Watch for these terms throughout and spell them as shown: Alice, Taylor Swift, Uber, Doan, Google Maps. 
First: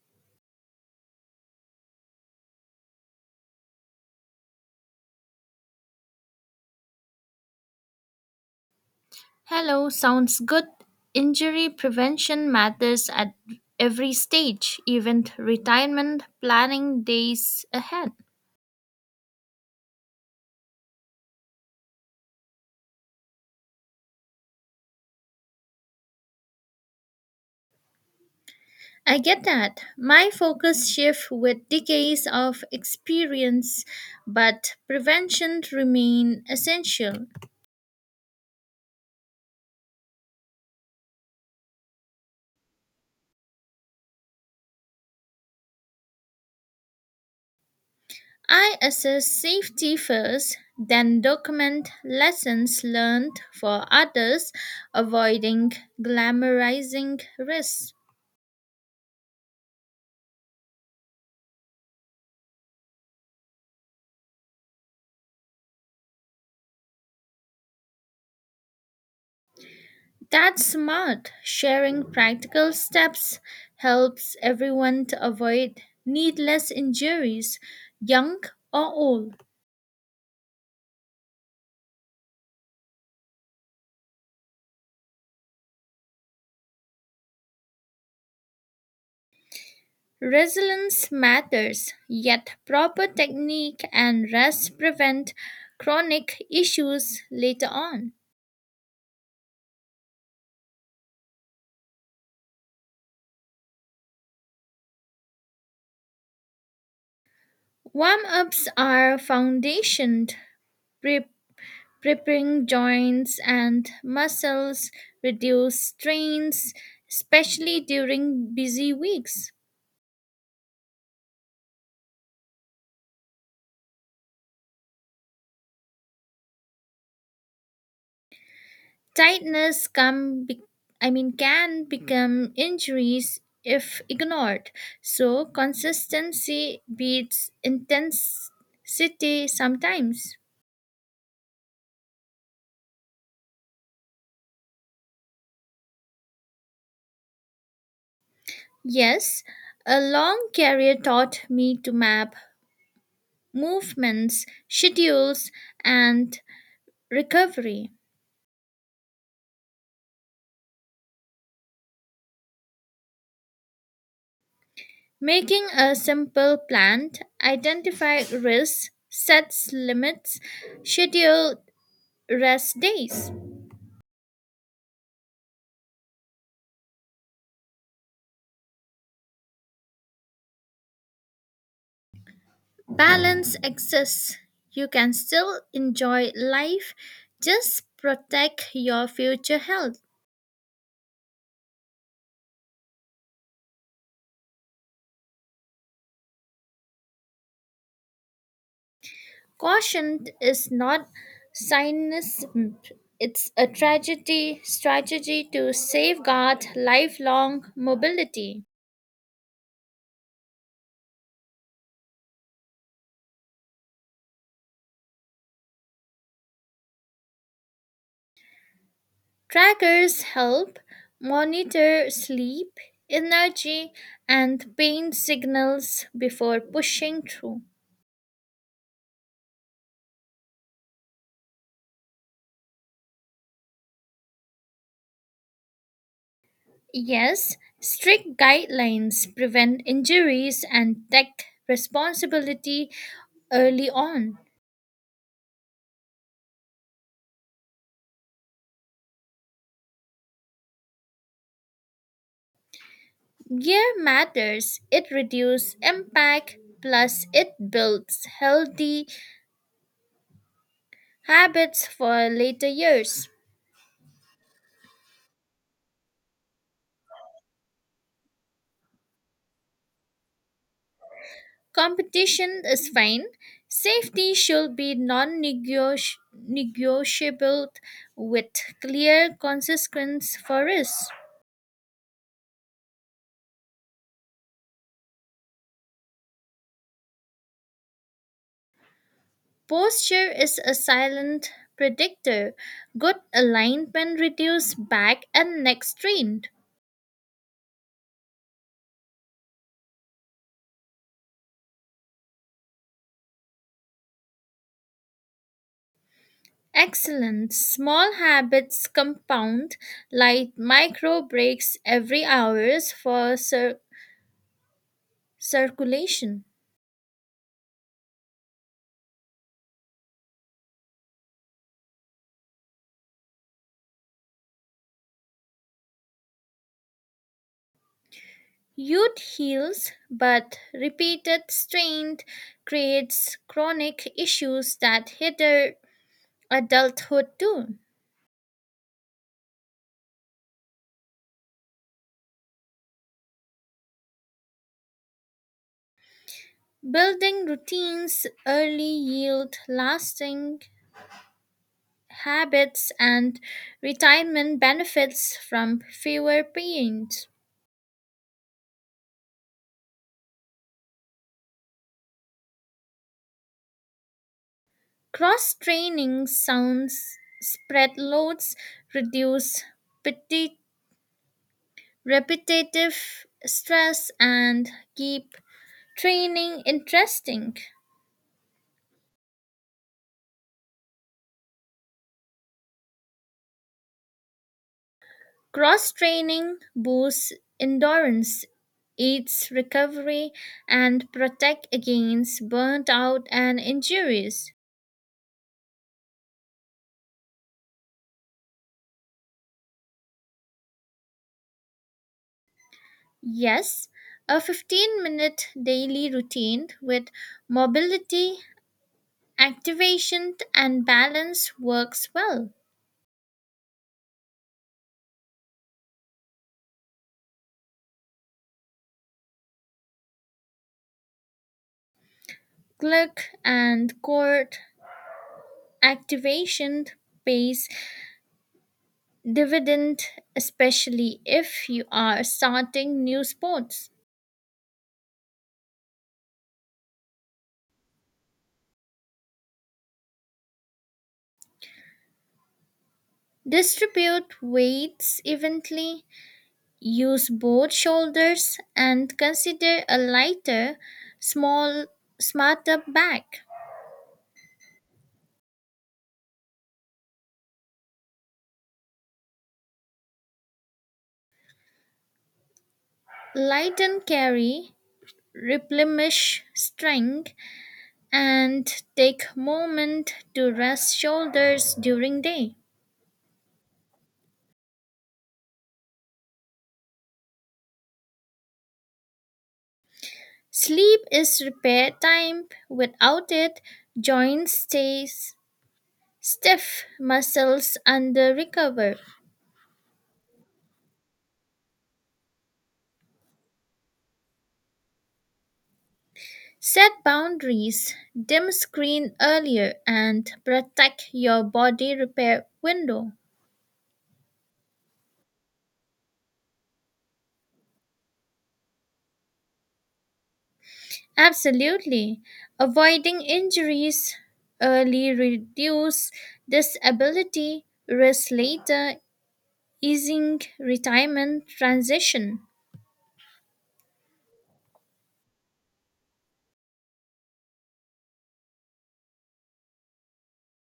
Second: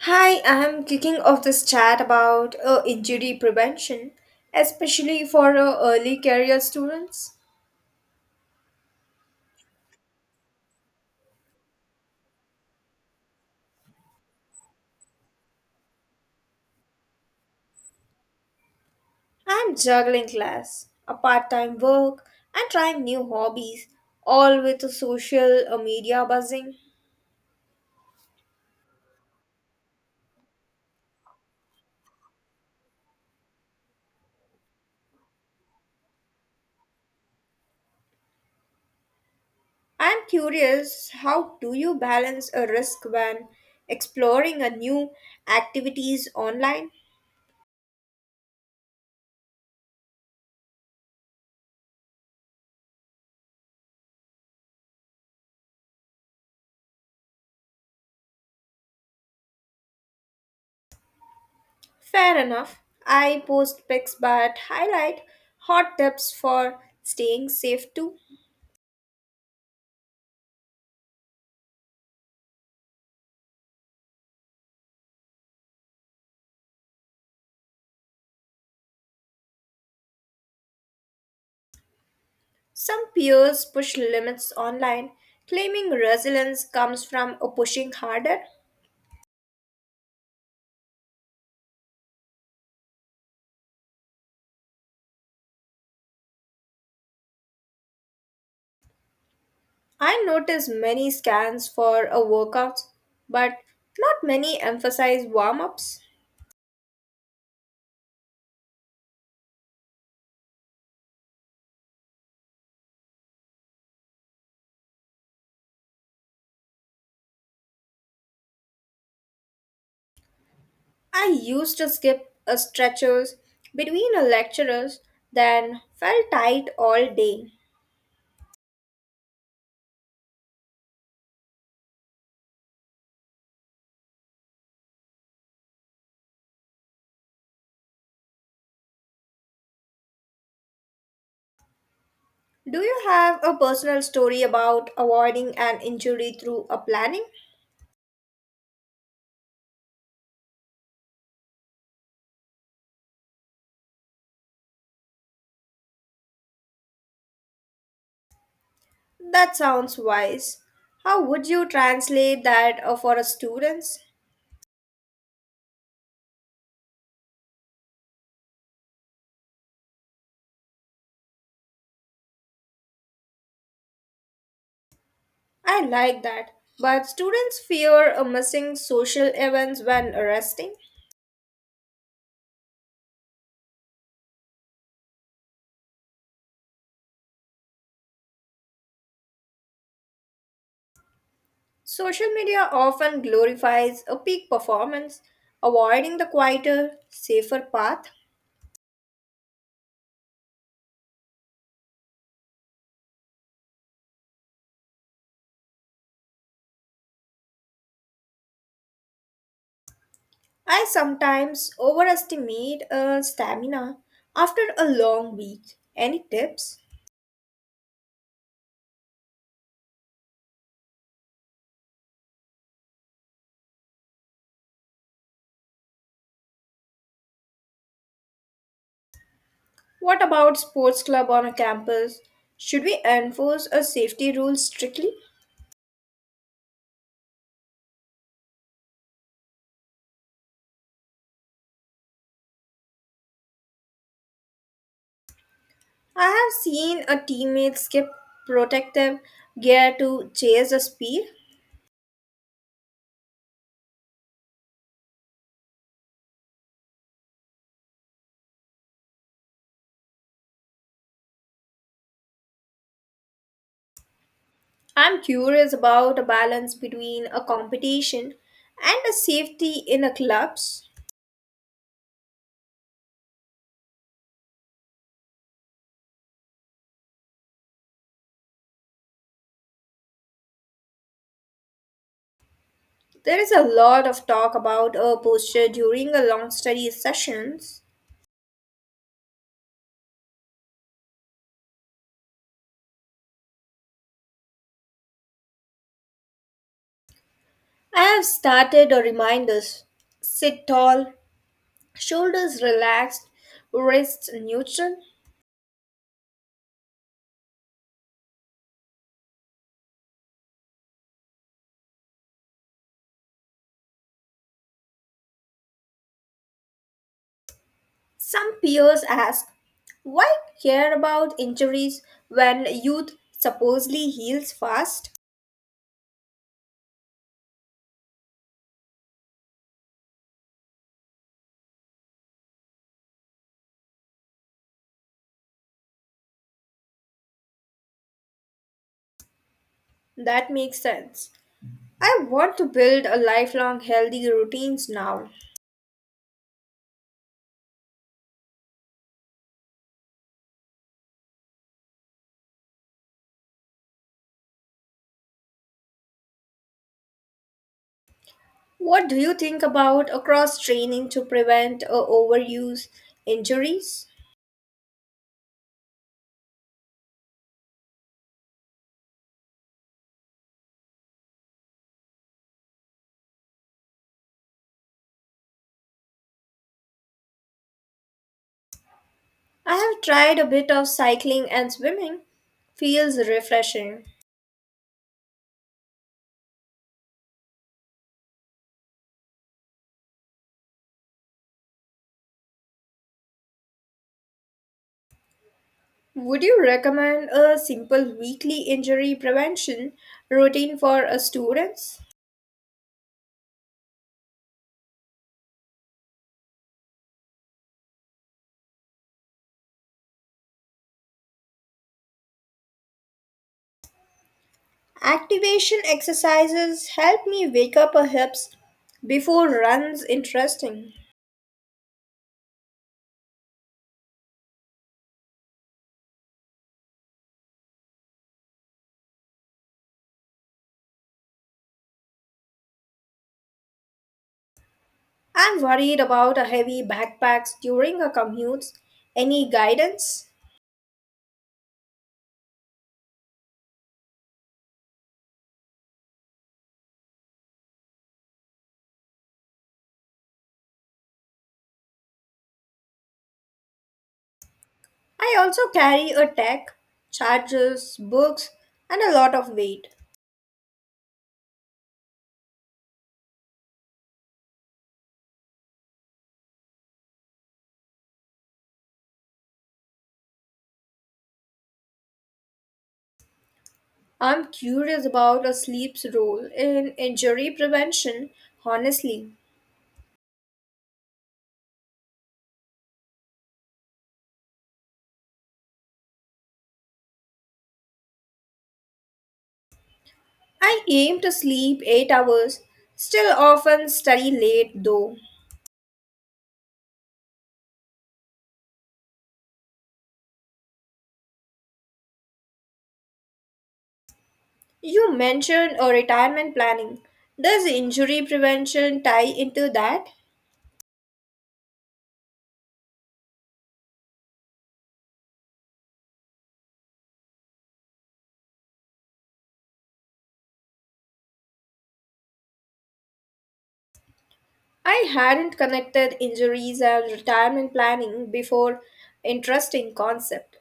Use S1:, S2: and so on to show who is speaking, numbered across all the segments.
S1: Hi, I'm kicking off this chat about injury prevention, especially for early career students.
S2: Hello, sounds good. Injury prevention matters at every stage, even retirement planning days ahead.
S1: I'm juggling class, a part time work, and trying new hobbies, all with the social media buzzing.
S2: I get that. My focus shifts with decades of experience, but prevention remains essential.
S1: I'm curious how do you balance a risk when exploring a new activities online?
S2: I assess safety first, then document lessons learned for others, avoiding glamorizing risks.
S1: Fair enough. I post pics but highlight hot tips for staying safe too.
S2: That's smart. Sharing practical steps helps everyone to avoid needless injuries, young or old.
S1: Some peers push limits online, claiming resilience comes from a pushing harder.
S2: Resilience matters, yet proper technique and rest prevent chronic issues later on.
S1: I notice many scans for a workouts, but not many emphasize warm-ups.
S2: Warm ups are foundation, pre- preparing joints and muscles, reduce strains, especially during busy weeks.
S1: I used to skip a stretchers between a lecturers, then felt tight all day.
S2: Tightness come be- I mean can become injuries if ignored. So consistency beats intensity sometimes.
S1: Do you have a personal story about avoiding an injury through a planning?
S2: Yes, a long career taught me to map movements, schedules and recovery.
S1: That sounds wise. How would you translate that for a students?
S2: Making a simple plan, identify risks, sets limits, schedule rest days.
S1: I like that. But students fear a missing social events when resting.
S2: Balance exists. You can still enjoy life, just protect your future health.
S1: Social media often glorifies a peak performance, avoiding the quieter, safer path.
S2: Caution is not cynicism. It's a tragedy strategy to safeguard lifelong mobility.
S1: I sometimes overestimate stamina after a long week. Any tips?
S2: Trackers help monitor sleep, energy, and pain signals before pushing through.
S1: What about sports club on a campus? Should we enforce a safety rule strictly?
S2: Yes, strict guidelines prevent injuries and take responsibility early on.
S1: I have seen a teammate skip protective gear to chase a speed.
S2: Gear matters, it reduces impact, plus, it builds healthy habits for later years.
S1: I'm curious about a balance between a competition and a safety in a clubs.
S2: Competition is fine. Safety should be non negotiable with clear consequence for risk.
S1: There is a lot of talk about a posture during a long study sessions.
S2: Posture is a silent predictor. Good alignment reduces back and neck strain.
S1: I have started a reminders. Sit tall, shoulders relaxed, wrists neutral.
S2: Excellent. Small habits compound, like micro breaks every hours for circulation.
S1: Some peers ask, why care about injuries when youth supposedly heals fast?
S2: Youth heals, but repeated strain creates chronic issues that hinder adulthood too.
S1: That makes sense. I want to build a lifelong healthy routines now.
S2: Building routines early yield lasting habits and retirement benefits from fewer pains.
S1: What do you think about a cross training to prevent overuse injuries?
S2: Cross training sounds spread loads, reduce petit- repetitive stress, and keep training interesting.
S1: I have tried a bit of cycling and swimming. Feels refreshing.
S2: Cross training boosts endurance, aids recovery, and protect against burnt out and injuries.
S1: Would you recommend a simple weekly injury prevention routine for students?
S2: Yes, a 15-minute daily routine with mobility, activation, and balance works well.
S1: Activation exercises help me wake up a hips before runs interesting.
S2: Gluck and core activation pays dividend, especially if you are starting new sports.
S1: I'm worried about a heavy backpacks during a commute. Any guidance?
S2: Distribute weights evenly, use both shoulders, and consider a lighter, small, smarter bag.
S1: I also carry a tech, chargers, books, and a lot of weight.
S2: Light and carry replenish strength and take moment to rest shoulders during day.
S1: I'm curious about a sleep's role in injury prevention, honestly.
S2: Sleep is repair time. Without it joints stay stiff, muscles under recover.
S1: I aim to sleep 8 hours, still often study late though.
S2: Set boundaries, dim screen earlier and protect your body repair window.
S1: You mentioned a retirement planning. Does injury prevention tie into that?
S2: Absolutely, avoiding injuries early reduce disability risk later, easing retirement transition.
S1: I hadn't connected injuries and retirement planning before. Interesting concept.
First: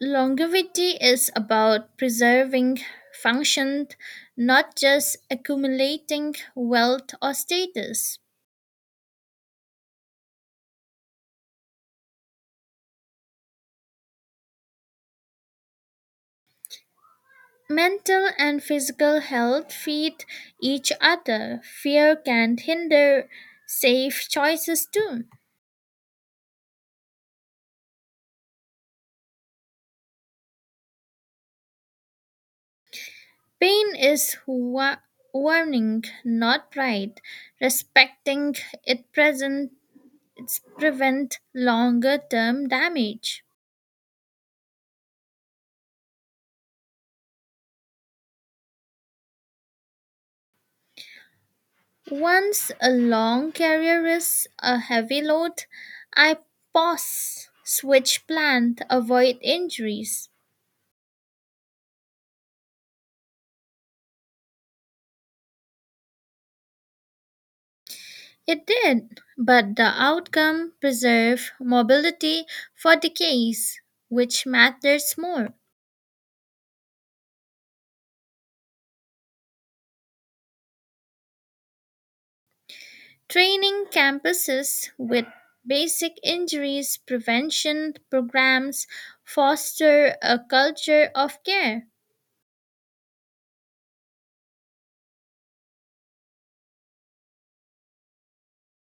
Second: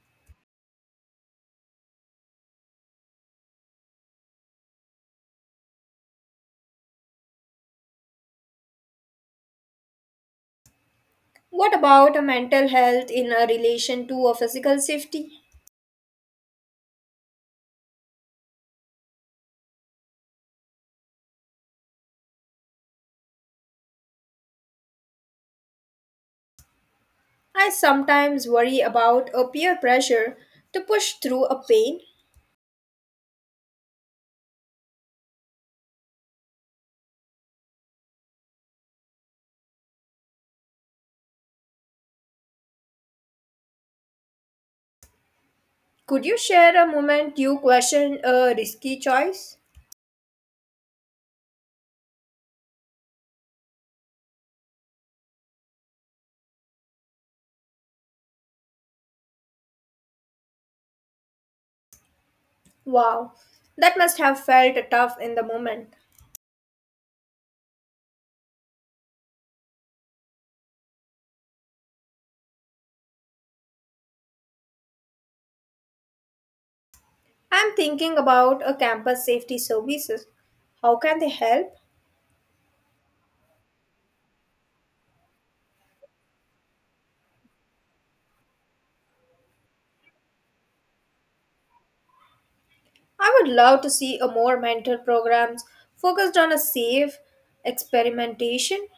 S2: Longevity is about preserving function, not just accumulating wealth or status.
S1: What about a mental health in a relation to a physical safety?
S2: Mental and physical health feed each other. Fear can hinder safe choices too.
S1: I sometimes worry about a peer pressure to push through a pain.
S2: Pain is warning, not pride. Respecting it present it's prevent longer term damage.
S1: Could you share a moment you questioned a risky choice?
S2: Once a long carrier is a heavy load, I pause, switch plant, avoid injuries.
S1: Wow, that must have felt tough in the moment.
S2: It did, but the outcome preserved mobility for decades, which matters more.
S1: I'm thinking about a campus safety services. How can they help?
S2: Training campuses with basic injuries prevention programs foster a culture of care.
S1: I would love to see a more mentor programs focused on a safe experimentation.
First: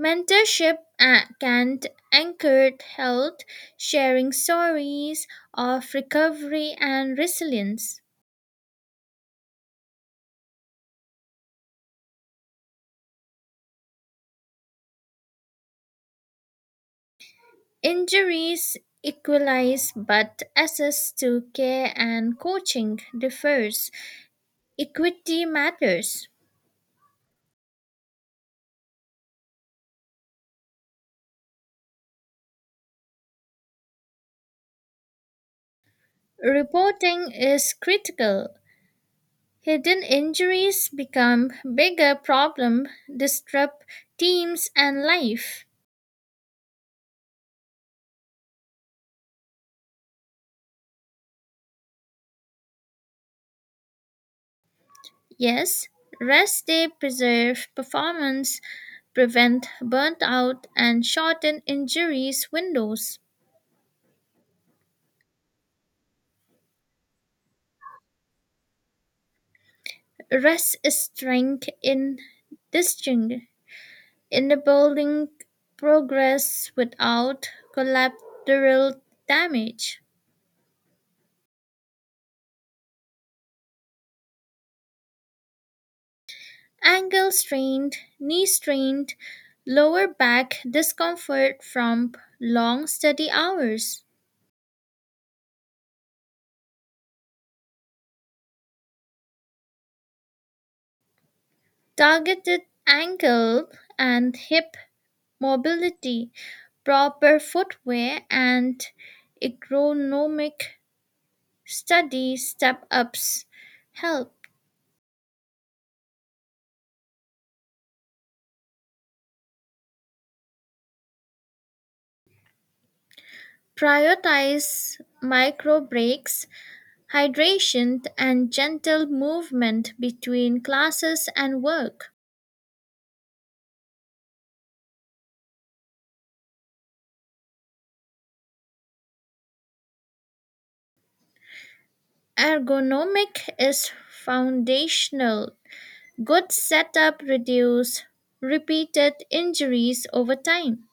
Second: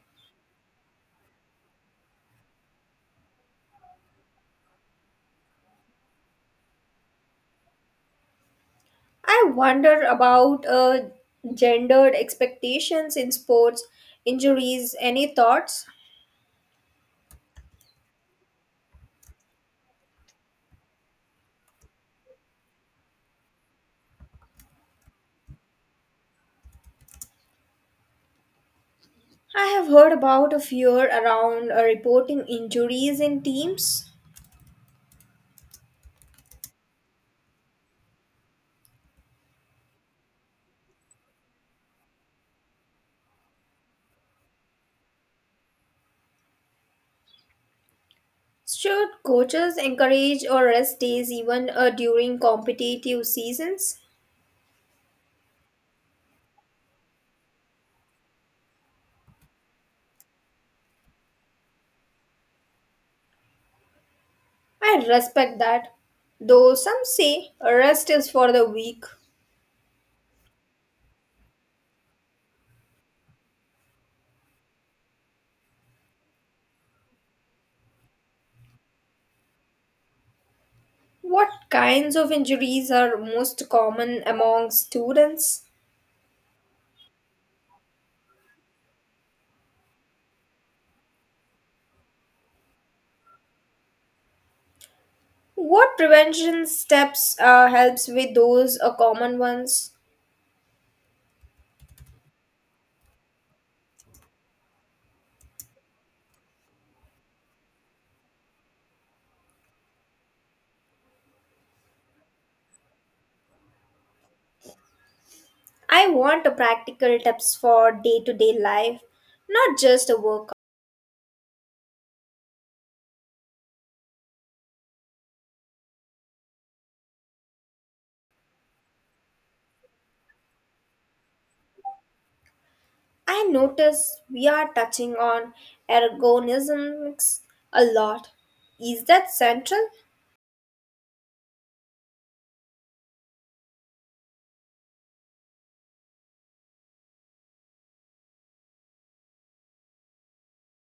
S2: Mentorship can anchor health, sharing stories of recovery and resilience.
S1: I wonder about gendered expectations in sports, injuries. Any thoughts?
S2: Injuries equalize, but access to care and coaching differs. Equity matters.
S1: I have heard about a fear around reporting injuries in teams.
S2: Reporting is critical. Hidden injuries become bigger problem, disrupt teams and life.
S1: Should coaches encourage or rest days even during competitive seasons?
S2: Yes, rest day preserve performance, prevent burnout, and shorten injuries windows.
S1: I respect that, though some say rest is for the weak.
S2: Rest is strength in distinct, enabling progress without collateral damage.
S1: What kinds of injuries are most common among students?
S2: Ankle strained, knee strained, lower back discomfort from long study hours.
S1: What prevention steps helps with those common ones?
S2: Targeted ankle and hip mobility, proper footwear, and ergonomic study step ups help
S1: I want a practical tips for day-to-day life, not just a workout.
S2: prioritize micro breaks, hydration, and gentle movement between classes and work.
S1: I notice we are touching on ergonomics a lot. Is that central?
S2: Ergonomic is foundational. Good setup reduce repeated injuries over time.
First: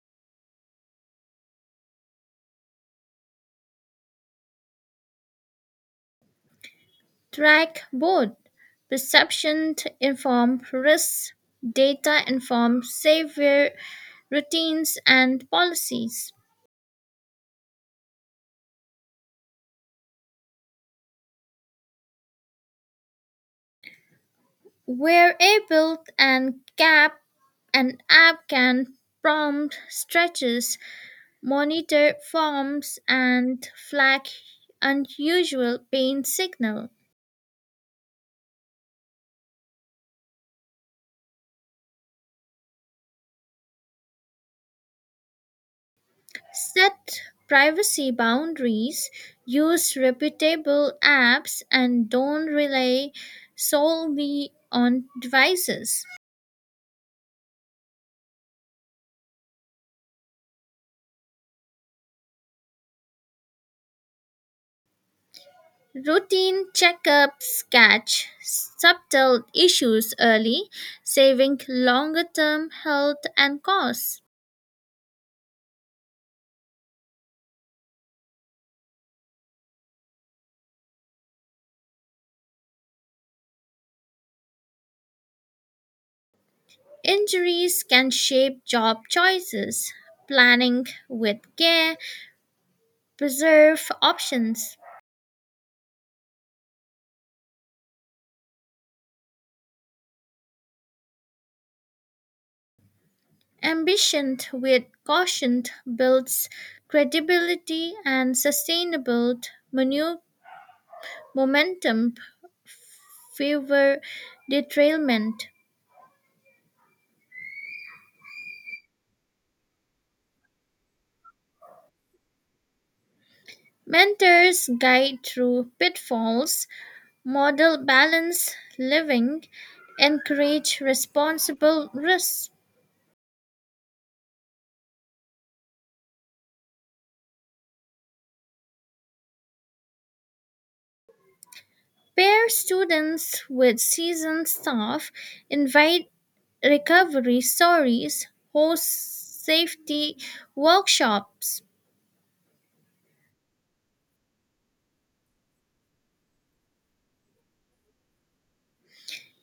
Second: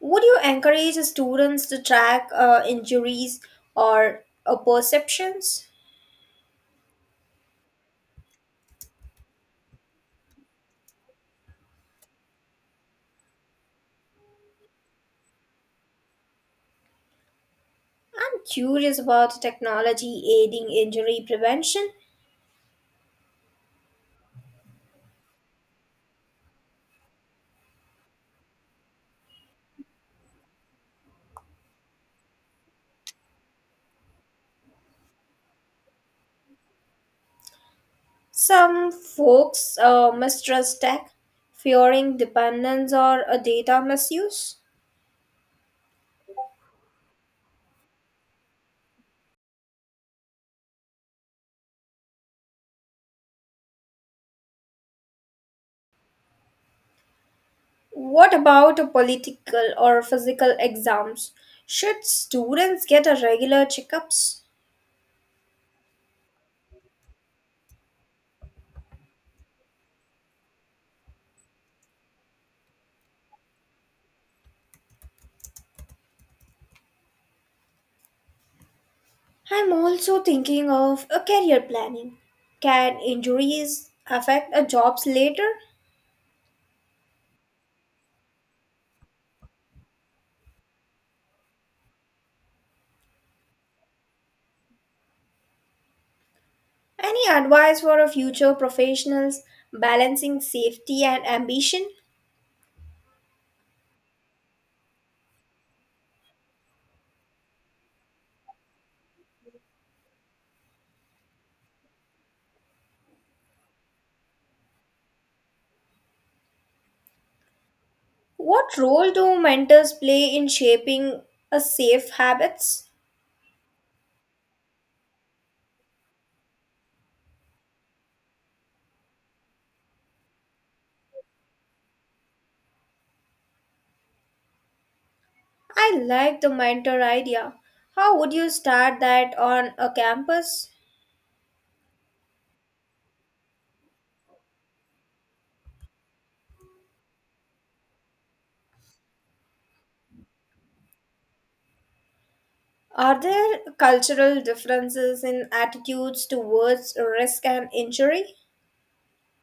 S1: Would you encourage students to track injuries or perceptions?
S2: Track board. Perception inform risk, data inform safer routines and policies.
S1: I'm curious about technology aiding injury prevention.
S2: We're able and gap an app can prompt stretches, monitor forms and flag unusual pain signal.
S1: Some folks mistrust tech, fearing dependence or a data misuse.
S2: Set privacy boundaries, use reputable apps and don't rely solely on devices.
S1: What about a political or physical exams? Should students get a regular checkups?
S2: Routine checkups catch subtle issues early, saving longer term health and costs.
S1: I'm also thinking of a career planning. Can injuries affect a jobs later?
S2: Injuries can shape job choices. Planning with care preserve options.
S1: Any advice for a future professionals balancing safety and ambition?
S2: Ambition with caution builds credibility and sustainable manu- momentum favor derailment.
S1: What role do mentors play in shaping a safe habits?
S2: Mentors guide through pitfalls. Model balanced living, encourage responsible risks,
S1: I like the mentor idea. How would you start that on a campus?
S2: pair students with seasoned staff, invite recovery stories, host safety workshops.
S1: Are there cultural differences in attitudes towards risk and injury?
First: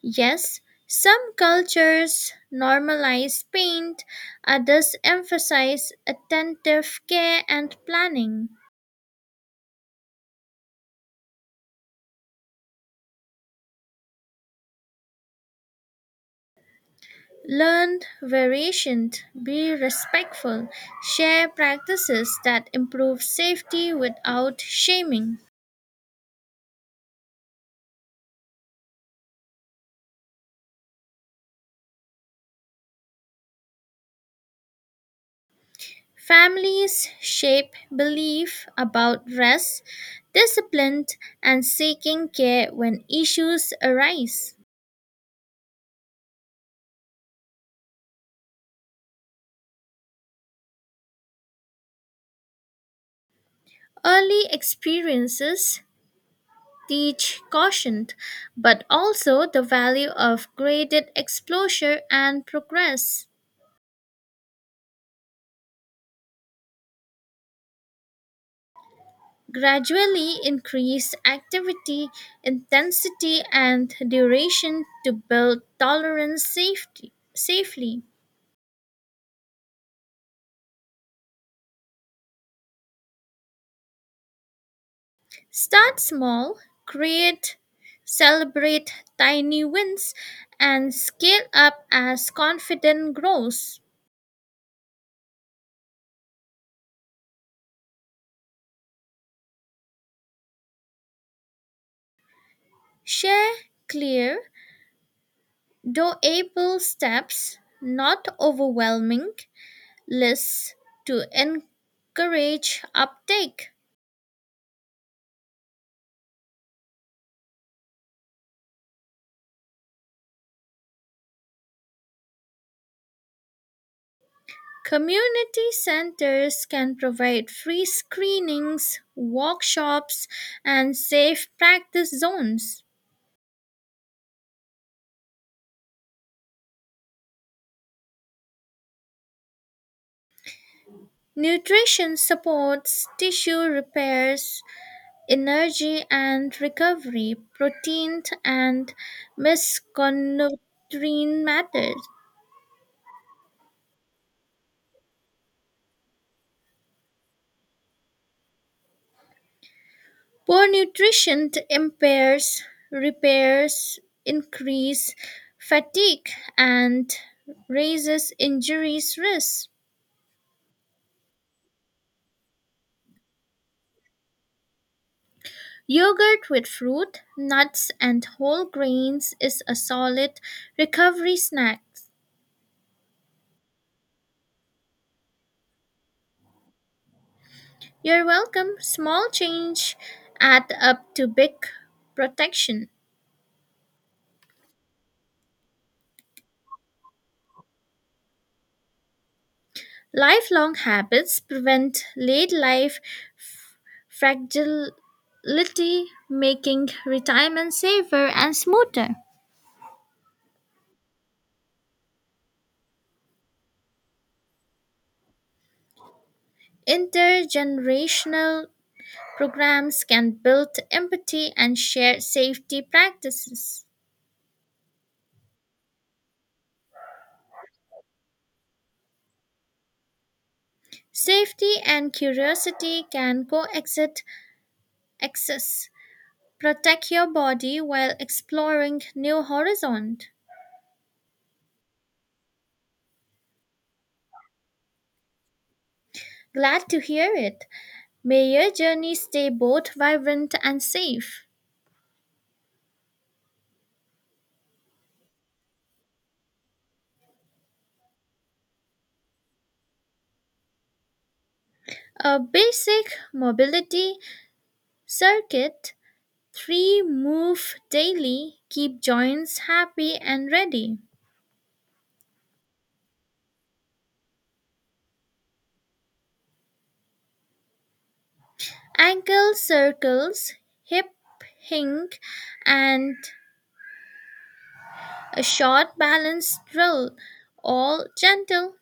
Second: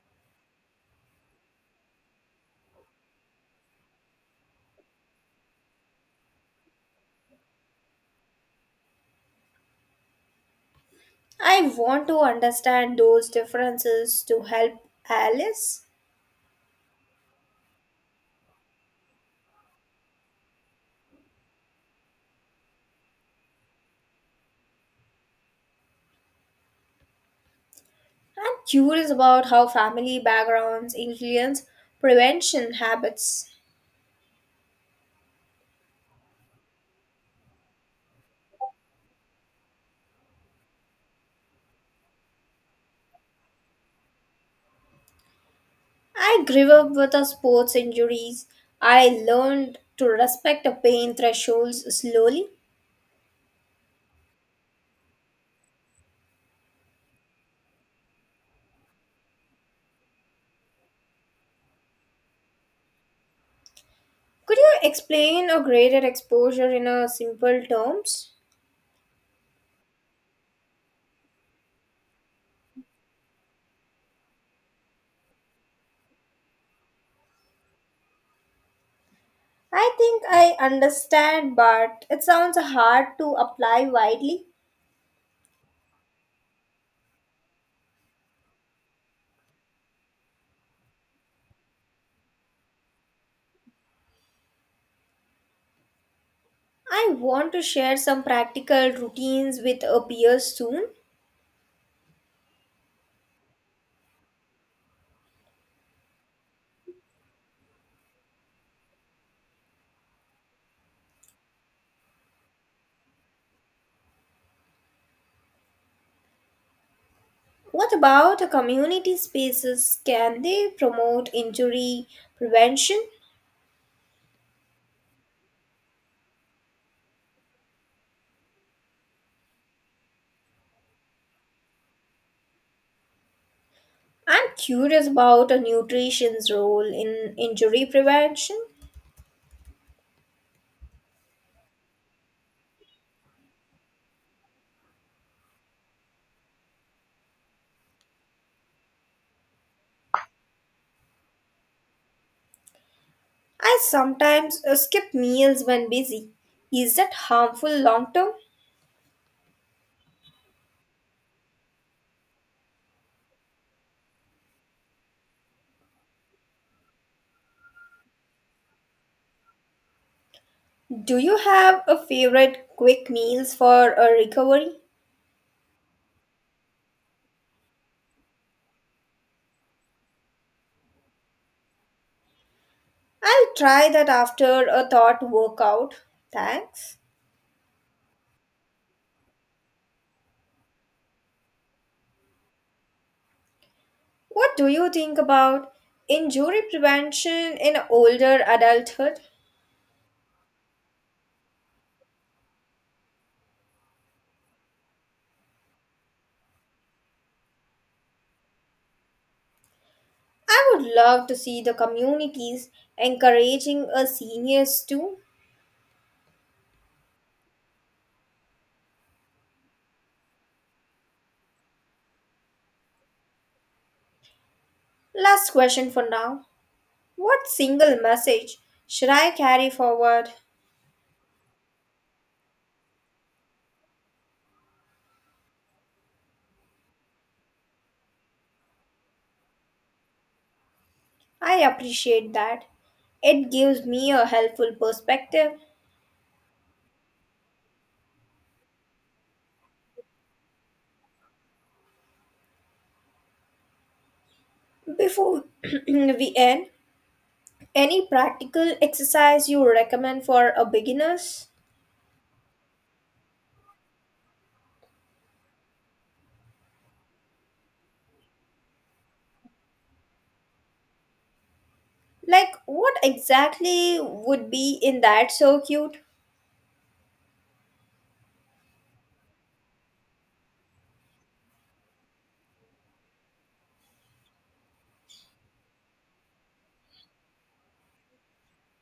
S2: Yes, some cultures normalize paint, others emphasize attentive care and planning.
S1: I want to understand those differences to help Alice.
S2: Learn variations, be respectful, share practices that improve safety without shaming.
S1: I'm curious about how family backgrounds influence prevention habits.
S2: Families shape belief about rest, discipline, and seeking care when issues arise.
S1: I grew up with a sports injuries. I learned to respect the pain thresholds slowly.
S2: Early experiences teach caution, but also the value of graded exposure and progress.
S1: Could you explain a greater exposure in a simple terms?
S2: Gradually increase activity intensity and duration to build tolerance safety, safely.
S1: I think I understand, but it sounds hard to apply widely.
S2: Start small, create, celebrate tiny wins, and scale up as confidence grows.
S1: I want to share some practical routines with a peers soon.
S2: Share clear, doable steps, not overwhelming, lists to encourage uptake.
S1: What about a community spaces? Can they promote injury prevention?
S2: Community centers can provide free screenings, workshops, and safe practice zones.
S1: I'm curious about a nutrition's role in injury prevention.
S2: Nutrition supports tissue repairs, energy and recovery, protein and misconnutrient matters.
S1: I sometimes skip meals when busy. Is that harmful long term?
S2: Poor nutrition impairs repairs, increase fatigue, and raises injuries risk.
S1: Do you have a favorite quick meals for a recovery?
S2: Yogurt with fruit, nuts, and whole grains is a solid recovery snack.
S1: I'll try that after a thought workout. Thanks.
S2: You're welcome. Small change add up to big protection.
S1: What do you think about injury prevention in older adulthood?
S2: Lifelong habits prevent late life fragility, making retirement safer and smoother.
S1: I would love to see the communities encouraging us seniors too.
S2: Intergenerational programs can build empathy and share safety practices.
S1: Last question for now. What single message should I carry forward?
S2: Safety and curiosity can coexist. Access protect your body while exploring new horizons.
S1: I appreciate that. It gives me a helpful perspective.
S2: Glad to hear it. May your journey stay both vibrant and safe.
S1: Before we end, any practical exercise you recommend for a beginners?
S2: A basic mobility circuit, three move daily, keep joints happy and ready.
S1: Like what exactly would be in that So cute.
S2: Ankle circles, hip hinge, and a short balance drill, all gentle.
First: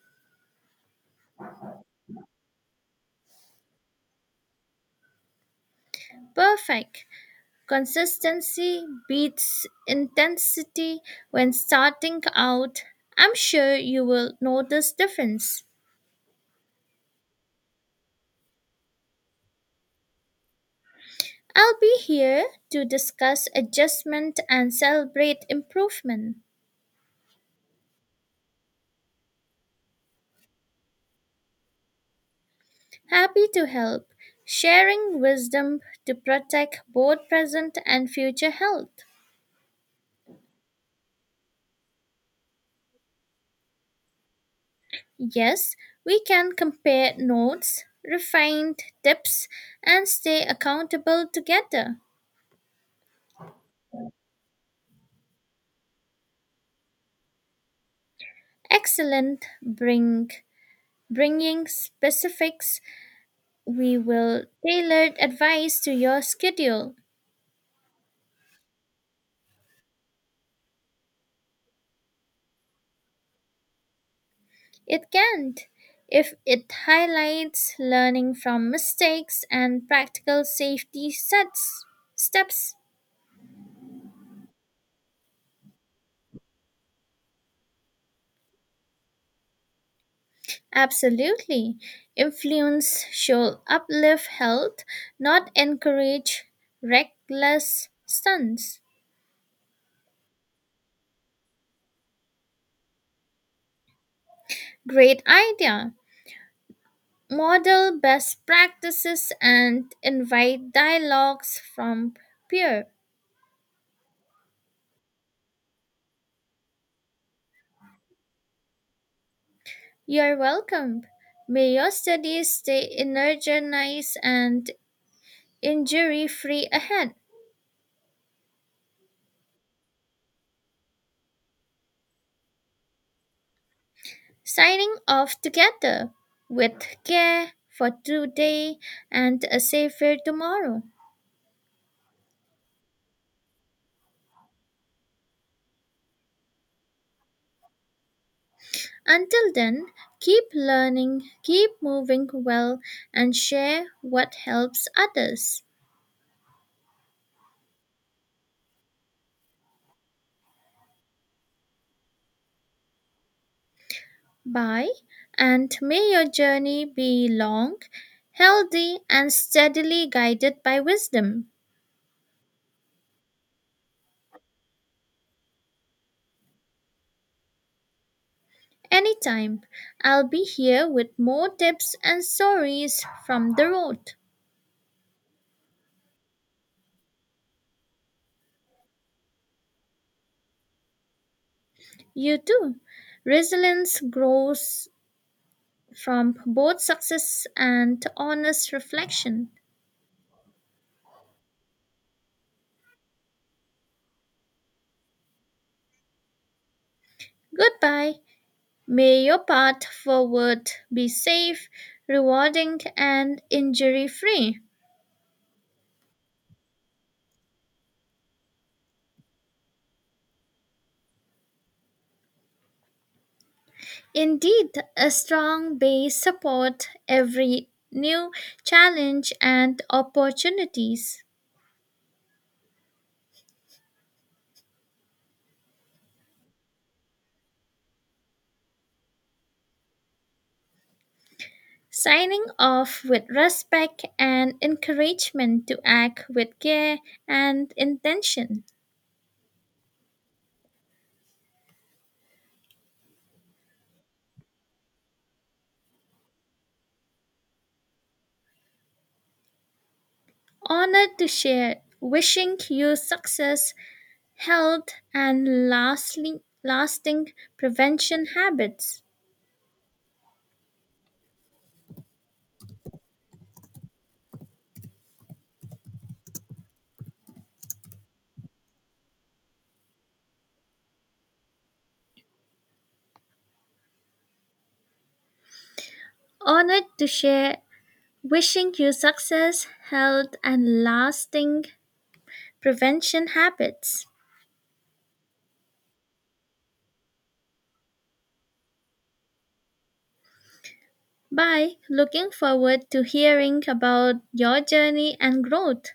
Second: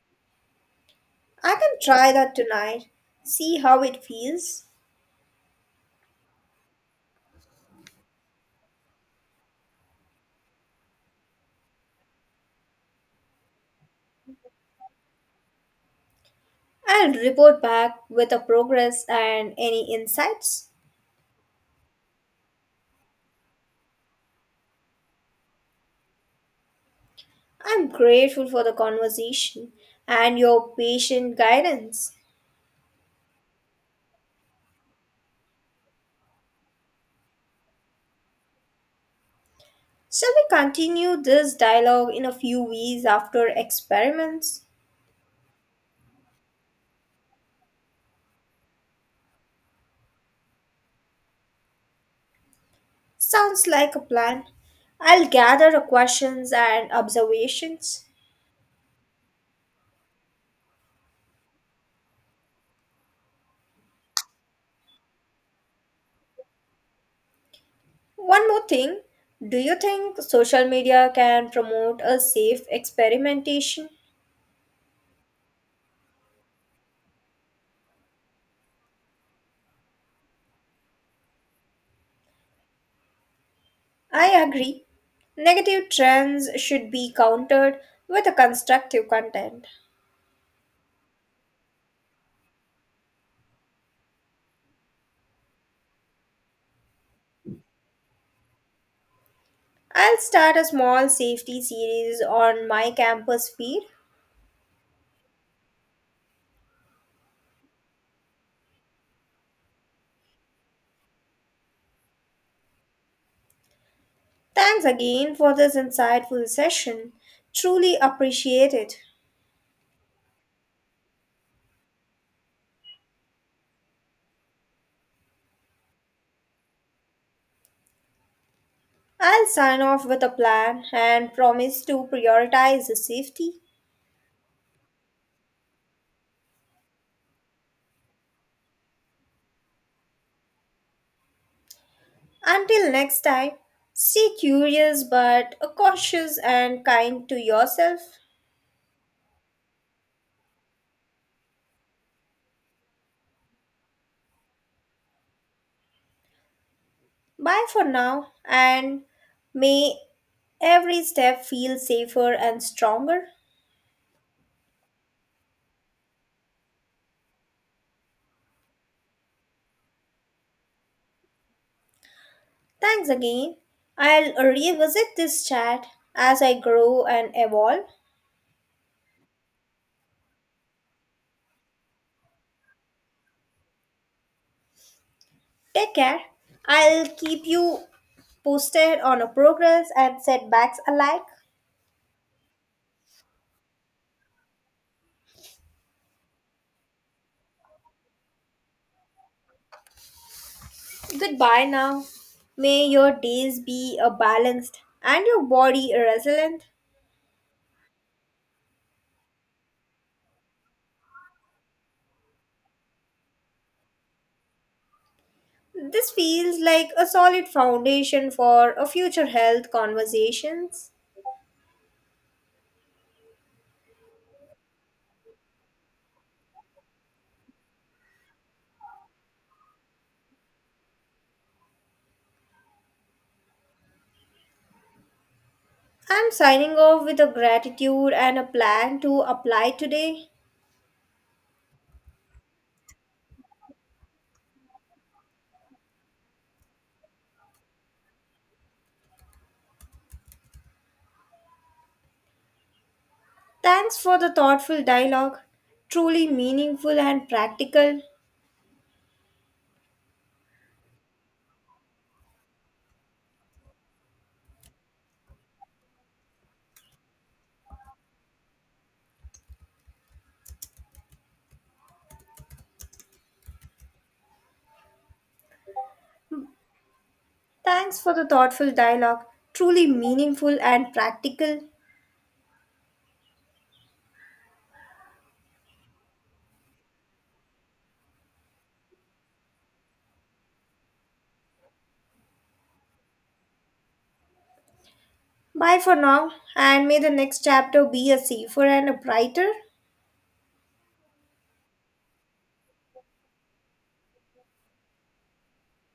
S1: I can try that tonight. See how it feels.
S2: Perfect. Consistency beats intensity when starting out. I'm sure you will notice difference.
S1: I'll report back with the progress and any insights.
S2: I'll be here to discuss adjustment and celebrate improvement.
S1: I'm grateful for the conversation and your patient guidance.
S2: Happy to help, sharing wisdom to protect both present and future health.
S1: Shall we continue this dialogue in a few weeks after experiments?
S2: Yes, we can compare notes, refine tips, and stay accountable together.
S1: Sounds like a plan. I'll gather the questions and observations.
S2: Excellent, bringing specifics. We will tailor advice to your schedule.
S1: One more thing do you think social media can promote a safe experimentation?
S2: It can't. If it highlights learning from mistakes and practical safety sets, steps,
S1: I agree. Negative trends should be countered with a constructive content.
S2: absolutely. Influence should uplift health, not encourage reckless stunts.
S1: I'll start a small safety series on my campus feed.
S2: Great idea. Model best practices and invite dialogues from peer.
S1: Thanks again for this insightful session. Truly appreciate it.
S2: You're welcome. May your studies stay energized and injury free ahead.
S1: I'll sign off with a plan and promise to prioritize the safety.
S2: Signing off together with care for today and a safer tomorrow.
S1: Until next time, stay curious but cautious and kind to yourself.
S2: Until then, keep learning, keep moving well, and share what helps others.
S1: Bye for now and may every step feel safer and stronger.
S2: Bye, and may your journey be long, healthy, and steadily guided by wisdom.
S1: Thanks again. I'll revisit this chat as I grow and evolve.
S2: Anytime. I'll be here with more tips and stories from the road.
S1: Take care. I'll keep you posted on a progress and setbacks alike.
S2: You too. Resilience grows from both success and honest reflection.
S1: Goodbye now. May your days be a balanced and your body a resilient.
S2: Goodbye. May your path forward be safe, rewarding, and injury free.
S1: This feels like a solid foundation for a future health conversations.
S2: Indeed, a strong base support every new challenge and opportunities.
S1: I'm signing off with a gratitude and a plan to apply today.
S2: Signing off with respect and encouragement to act with care and intention.
S1: Thanks for the thoughtful dialogue. Truly meaningful and practical.
S2: Honored to share, wishing you success, health, and lasting prevention habits.
S1: Thanks for the thoughtful dialogue. Truly meaningful and practical.
S2: Honored to share, wishing you success, health, and lasting prevention habits.
S1: Bye for now, and may the next chapter be a safer and a brighter.
S2: Bye. Looking forward to hearing about your journey and growth.